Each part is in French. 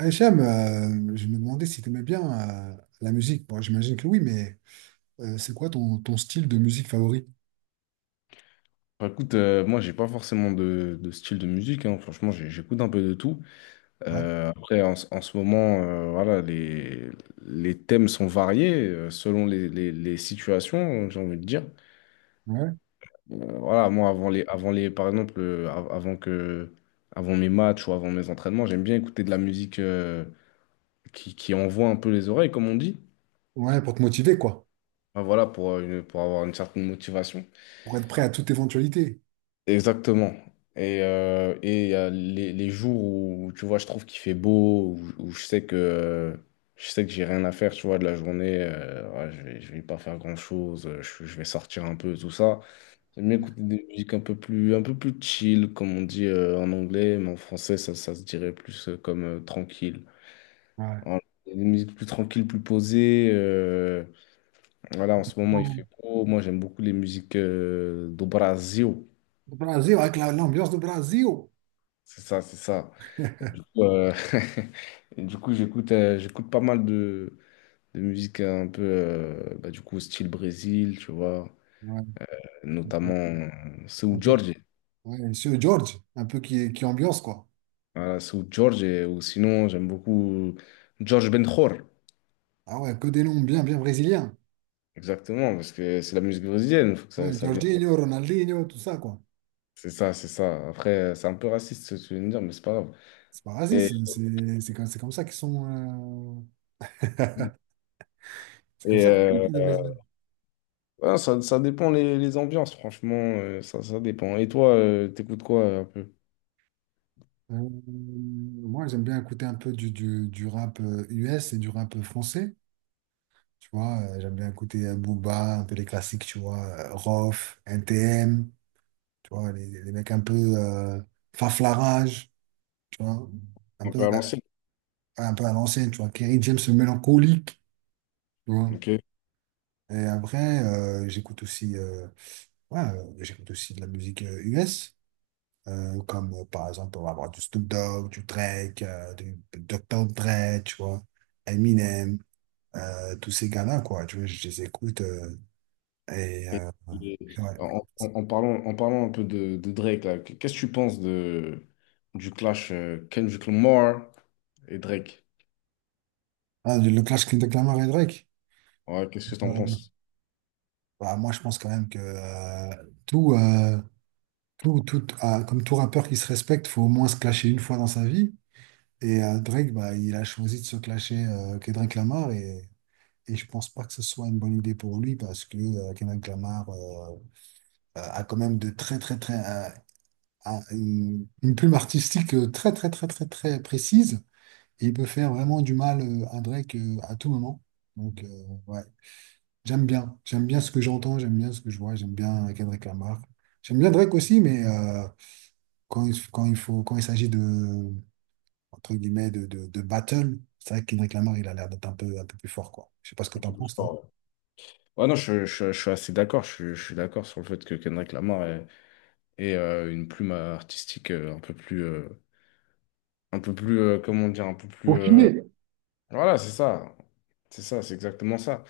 Hicham, je me demandais si tu aimais bien euh, la musique. Bon, j'imagine que oui, mais c'est quoi ton style de musique favori? Moi, j'ai pas forcément de style de musique, hein. Franchement, j'écoute un peu de tout. Ouais, Après, en ce moment, voilà, les thèmes sont variés selon les situations, j'ai envie de dire. ouais, Voilà, moi, avant les, par exemple, avant avant mes matchs ou avant mes entraînements, j'aime bien écouter de la musique qui envoie un peu les oreilles, comme on dit. ouais, pour te motiver, quoi. Bah, voilà, pour avoir une certaine motivation. Pour être prêt à toute éventualité. Exactement. Et il y a les jours où, tu vois, je trouve qu'il fait beau, où je sais que je sais que j'ai rien à faire, tu vois, de la journée, ouais, je vais pas faire grand-chose, euh, je vais sortir un peu, tout ça. J'aime bien écouter des musiques un peu plus chill, comme on dit, en anglais, mais en français, ça se dirait plus comme tranquille. Ouais. Voilà. Des musiques plus tranquilles, plus posées. Voilà, en ce moment, il Bon, fait beau. Moi, j'aime beaucoup les musiques do Brasil. le Brésil, avec l'ambiance de Brésil. C'est ça, c'est ça. Et du coup, et du coup, j'écoute pas mal de musique un peu, du coup, style Brésil, tu vois, Ouais, un notamment peu, Seu un peu- Jorge. ouais, Monsieur George, un peu qui ambiance, quoi. Voilà, Seu Jorge, ou sinon, j'aime beaucoup Jorge Benjor, Ah ouais, que des noms bien, bien brésiliens. exactement, parce que c'est la musique brésilienne, faut que Ouais, ça vienne. Jorginho, Ronaldinho, tout ça, quoi. C'est ça, c'est ça. Après, c'est un peu raciste ce que tu viens de dire, mais c'est pas grave. C'est pas Et, raciste, hein, c'est comme, c'est comme ça qu'ils sont. C'est comme et, ça qu'on dit. euh, ouais, ça dépend les ambiances, franchement, euh, ça dépend. Et toi, t'écoutes quoi un peu? Euh, Moi, j'aime bien écouter un peu du rap US et du rap français. Tu vois, j'aime bien écouter Booba, un peu les classiques, tu vois, Rof, NTM, tu vois, les mecs un peu Faflarage, tu vois, un Un peu, peu à l'ancienne. Un peu à l'ancienne, tu vois, Kerry James le mélancolique, tu vois. Ok. Et après, j'écoute aussi, ouais, j'écoute aussi de la musique US, comme par exemple, on va avoir du Snoop Dogg, du Drake, du Dr. Dre, tu vois. Eminem, tous ces gars-là, quoi. Tu vois, je les écoute. Et Et, euh, et ouais. En parlant un peu de Drake, là, qu'est-ce que tu penses de, du clash Kendrick Lamar et Drake? Ah, le clash de Clamart et Drake. Ouais, qu'est-ce que tu en Euh, penses? Bah, moi, je pense quand même que tout, euh, comme tout rappeur qui se respecte, faut au moins se clasher une fois dans sa vie. Et Drake, bah, il a choisi de se clasher Kendrick Lamar et je pense pas que ce soit une bonne idée pour lui parce que Kendrick Lamar a quand même de très, très, très, a une plume artistique très, très, très, très, très précise. Et il peut faire vraiment du mal à Drake à tout moment. Donc, ouais, j'aime bien. J'aime bien ce que j'entends, j'aime bien ce que je vois, j'aime bien Kendrick Lamar. J'aime bien Drake aussi, mais quand il faut, quand il s'agit de, entre guillemets, de battle, c'est vrai que Kendrick Lamar, il a l'air d'être un peu plus fort, quoi. Je sais pas ce que Un t'en peu plus penses, fort, toi. ouais. Ouais, non, je suis assez d'accord. Je suis d'accord sur le fait que Kendrick Lamar est, une plume artistique comment dire, un peu plus. Pour finir. Voilà, c'est ça. C'est ça, c'est exactement ça.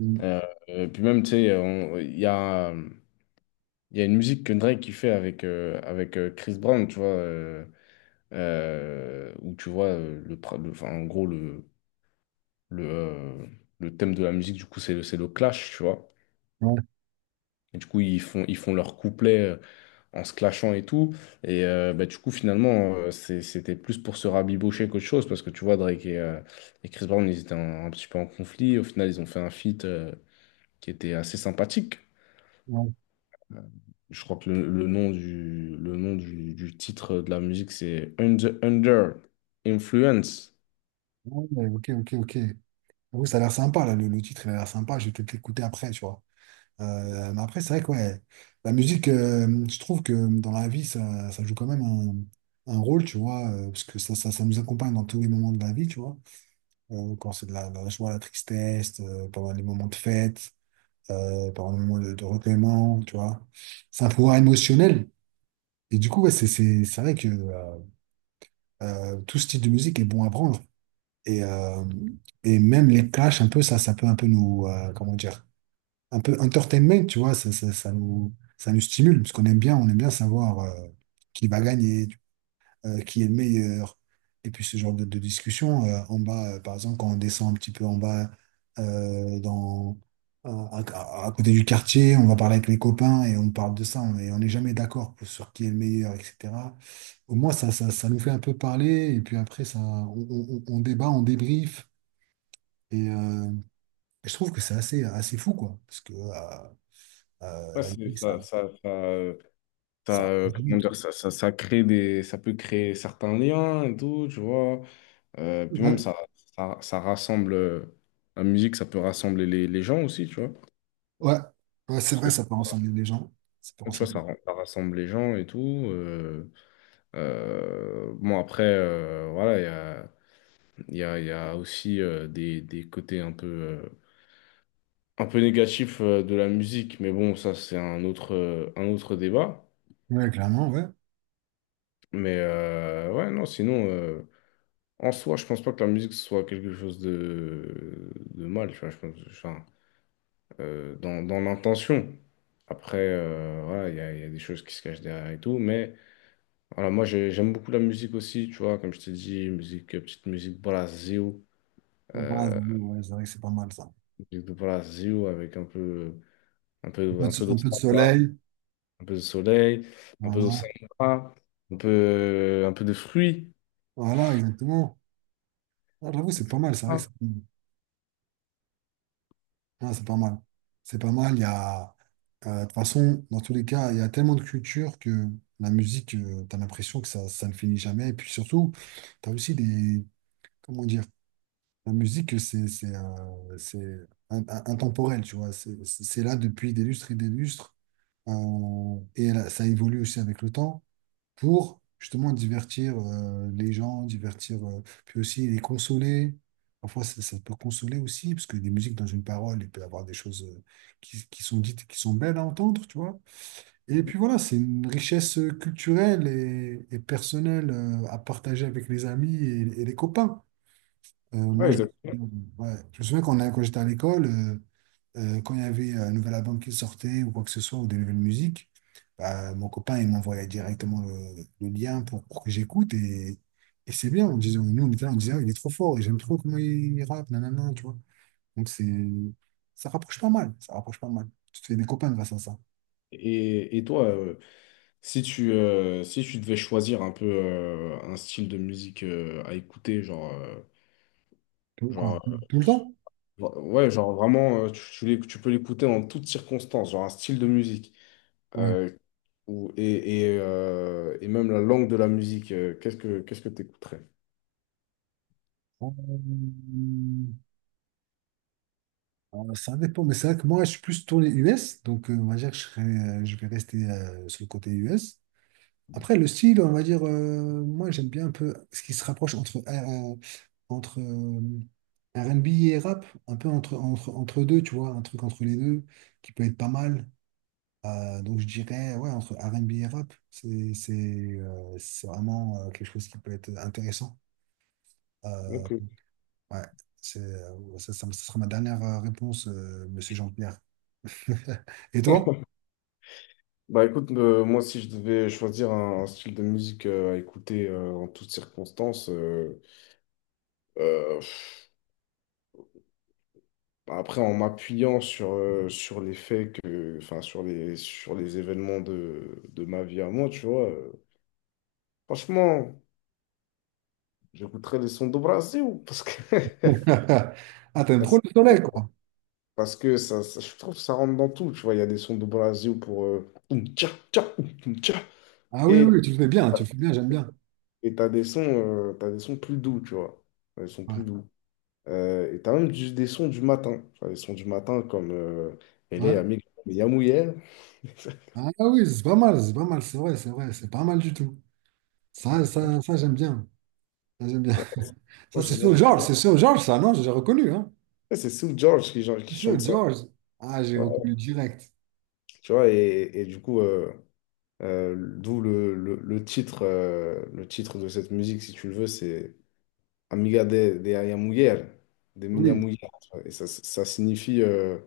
Mm. Euh, Puis même, tu sais, il y a. Il y a une musique que Drake qui fait avec, avec Chris Brown, tu vois, où tu vois, enfin, en gros, le, euh, le thème de la musique, du coup, c'est c'est le clash, tu vois. Ouais, Et du coup, ils font leur couplet en se clashant et tout. Et bah, du coup, finalement, c'était plus pour se rabibocher qu'autre chose, parce que tu vois, Drake et Chris Brown, ils étaient un petit peu en conflit. Au final, ils ont fait un feat qui était assez sympathique. ouais, Je crois que le nom du titre de la musique, c'est Under, Under Influence. ouais, ok, ok, ok. J'avoue, ça a l'air sympa, là, le titre, il a l'air sympa. Je vais peut-être l'écouter après, tu vois. Mais après, c'est vrai que ouais, la musique, je trouve que dans la vie, ça joue quand même un rôle, tu vois, parce que ça nous accompagne dans tous les moments de la vie, tu vois. Quand c'est de la joie, la tristesse, pendant les moments de fête, pendant les moments de recueillement, tu vois. C'est un pouvoir émotionnel. Et du coup, ouais, c'est vrai que tout style de musique est bon à prendre. Et, euh, et même les clashs, un peu, ça peut un peu nous, comment dire, un peu entertainment, tu vois, ça nous stimule, parce qu'on aime bien, on aime bien savoir qui va gagner, qui est le meilleur. Et puis ce genre de discussion, en bas, par exemple, quand on descend un petit peu en bas, euh, dans, à, à côté du quartier, on va parler avec les copains et on parle de ça, et on n'est jamais d'accord sur qui est le meilleur, etc. Au moins, ça nous fait un peu parler, et puis après, on débat, on débriefe. Et euh, je trouve que c'est assez, assez fou, quoi. Parce que, Ouais, la musique, ça, ça comment réunit. dire, ça crée des, ça peut créer certains liens et tout, tu vois. Ouais, Puis même, hein. ça rassemble, la musique, ça peut rassembler les gens aussi, tu vois. Ouais, ouais, c'est Parce que vrai, ça peut rassembler les gens. Ça peut tu vois, rassembler. Ça rassemble les gens et tout. euh, bon, après, voilà, il y a aussi des côtés un peu. Un peu négatif de la musique, mais bon, ça c'est un autre débat. Ouais, clairement, ouais. Mais ouais, non, sinon, en soi, je pense pas que la musique soit quelque chose de mal, tu vois, je pense, enfin, dans l'intention. Après, voilà, il y a des choses qui se cachent derrière et tout, mais voilà, j'aime beaucoup la musique aussi, tu vois, comme je t'ai dit, musique, petite musique brasil, Ouais, bah, euh, oui, ouais, c'est vrai que c'est pas mal ça. musique de Brasil avec un peu de Un peu de samba. soleil, Un peu de soleil, un peu voilà. d'océan, un peu de fruits. Voilà, exactement. Ah, j'avoue, c'est pas mal, c'est vrai que Ah, c'est pas mal. C'est pas mal, il y a. De toute façon, dans tous les cas, il y a tellement de culture que la musique, tu as l'impression que ça ne finit jamais. Et puis surtout, tu as aussi des. Comment dire? La musique, c'est intemporel, tu vois. C'est là depuis des lustres et des lustres. Et là, ça évolue aussi avec le temps pour justement divertir les gens, divertir, puis aussi les consoler. Parfois, ça peut consoler aussi, parce que des musiques dans une parole, il peut y avoir des choses qui sont dites, et qui sont belles à entendre, tu vois. Et puis voilà, c'est une richesse culturelle et personnelle à partager avec les amis et les copains. Euh, ouais, moi, je, exactement. ouais. Je me souviens quand j'étais à l'école, quand il y avait un nouvel album qui sortait ou quoi que ce soit, ou des nouvelles musiques, bah, mon copain, il m'envoyait directement le lien pour que j'écoute. Et c'est bien, on disait, nous, on était là, on disait: Ah, il est trop fort, et j'aime trop comment il rappe, nanana, tu vois. Donc, ça rapproche pas mal, ça rapproche pas mal. Tu te fais des copains grâce à ça. Et toi, si tu devais choisir un peu un style de musique à écouter, Tout, quoi, tout, genre, tout le temps? Ouais, genre vraiment, tu tu peux l'écouter en toutes circonstances, genre un style de musique, Ouais. euh, et même la langue de la musique, qu'est-ce que tu écouterais? Euh, Alors, ça dépend, mais c'est vrai que moi, je suis plus tourné US, donc on va dire que je vais rester sur le côté US. Après, le style, on va dire, moi, j'aime bien un peu ce qui se rapproche entre R&B et rap, un peu entre deux, tu vois, un truc entre les deux qui peut être pas mal. Donc, je dirais, ouais, entre R&B et rap, c'est vraiment quelque chose qui peut être intéressant. Euh, ouais, ça sera ma dernière réponse, Monsieur Jean-Pierre. Et toi? Bah écoute, moi si je devais choisir un style de musique à écouter en toutes circonstances, pff, après en m'appuyant sur, sur les faits que, enfin sur les événements de ma vie à moi, tu vois, franchement, j'écouterais les sons do Brasil parce que Ah, t'aimes parce trop que le soleil, quoi. parce que je trouve que ça rentre dans tout, tu vois, il y a des sons do Brasil pour oum, tcha, tcha, oum, oum, tcha. Ah oui, et oui, tu le fais bien, tu le fais bien, j'aime bien. et t'as des sons plus doux, tu vois, des sons Ouais. plus doux. Et t'as même des sons du matin. Enfin, des sons du matin comme Ouais. LA Amig, Yamouye. Ah oui, c'est pas mal, c'est pas mal, c'est vrai, c'est vrai, c'est pas mal du tout. J'aime bien. Ça, j'aime bien. Ça, Moi, j'aime bien. c'est sur George, ça, non? J'ai reconnu, hein? Ouais, c'est Sue George qui, genre, qui Sur chante ça. George. Ah, j'ai Ouais. reconnu direct. Tu vois, et du coup, d'où le titre de cette musique, si tu le veux, c'est Amiga de Aya Mujer, de Minha Oui. Mujer. Et ça signifie,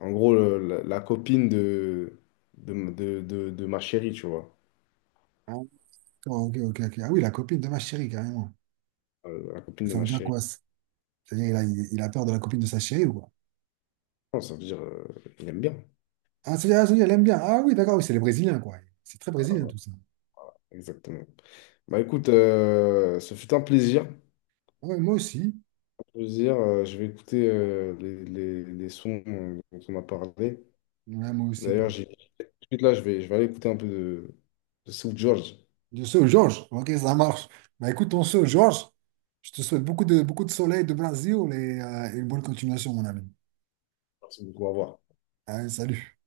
en gros, la copine de ma chérie, tu vois. Ah, d'accord, ok, ok, ok. Ah oui, la copine de ma chérie, carrément. La copine de Ça veut ma dire chérie. quoi? Ça C'est-à-dire, il a peur de la copine de sa chérie ou quoi? Non, ça veut dire, il aime bien. Ah, c'est-à-dire, elle aime bien. Ah oui, d'accord, oui, c'est les Brésiliens, quoi. C'est très brésilien, tout ça. Exactement. Bah écoute, ce fut un plaisir. Ah ouais, moi aussi. Plaisir. Je vais écouter les sons dont on a parlé. Ouais, moi aussi. D'ailleurs, j'ai tout de suite là, je vais aller écouter un peu de South George. De ce Georges. Ok, ça marche. Bah écoute, on se Georges. Je te souhaite beaucoup de soleil de Brésil et une bonne continuation, mon ami. Merci beaucoup, au revoir. Allez, salut.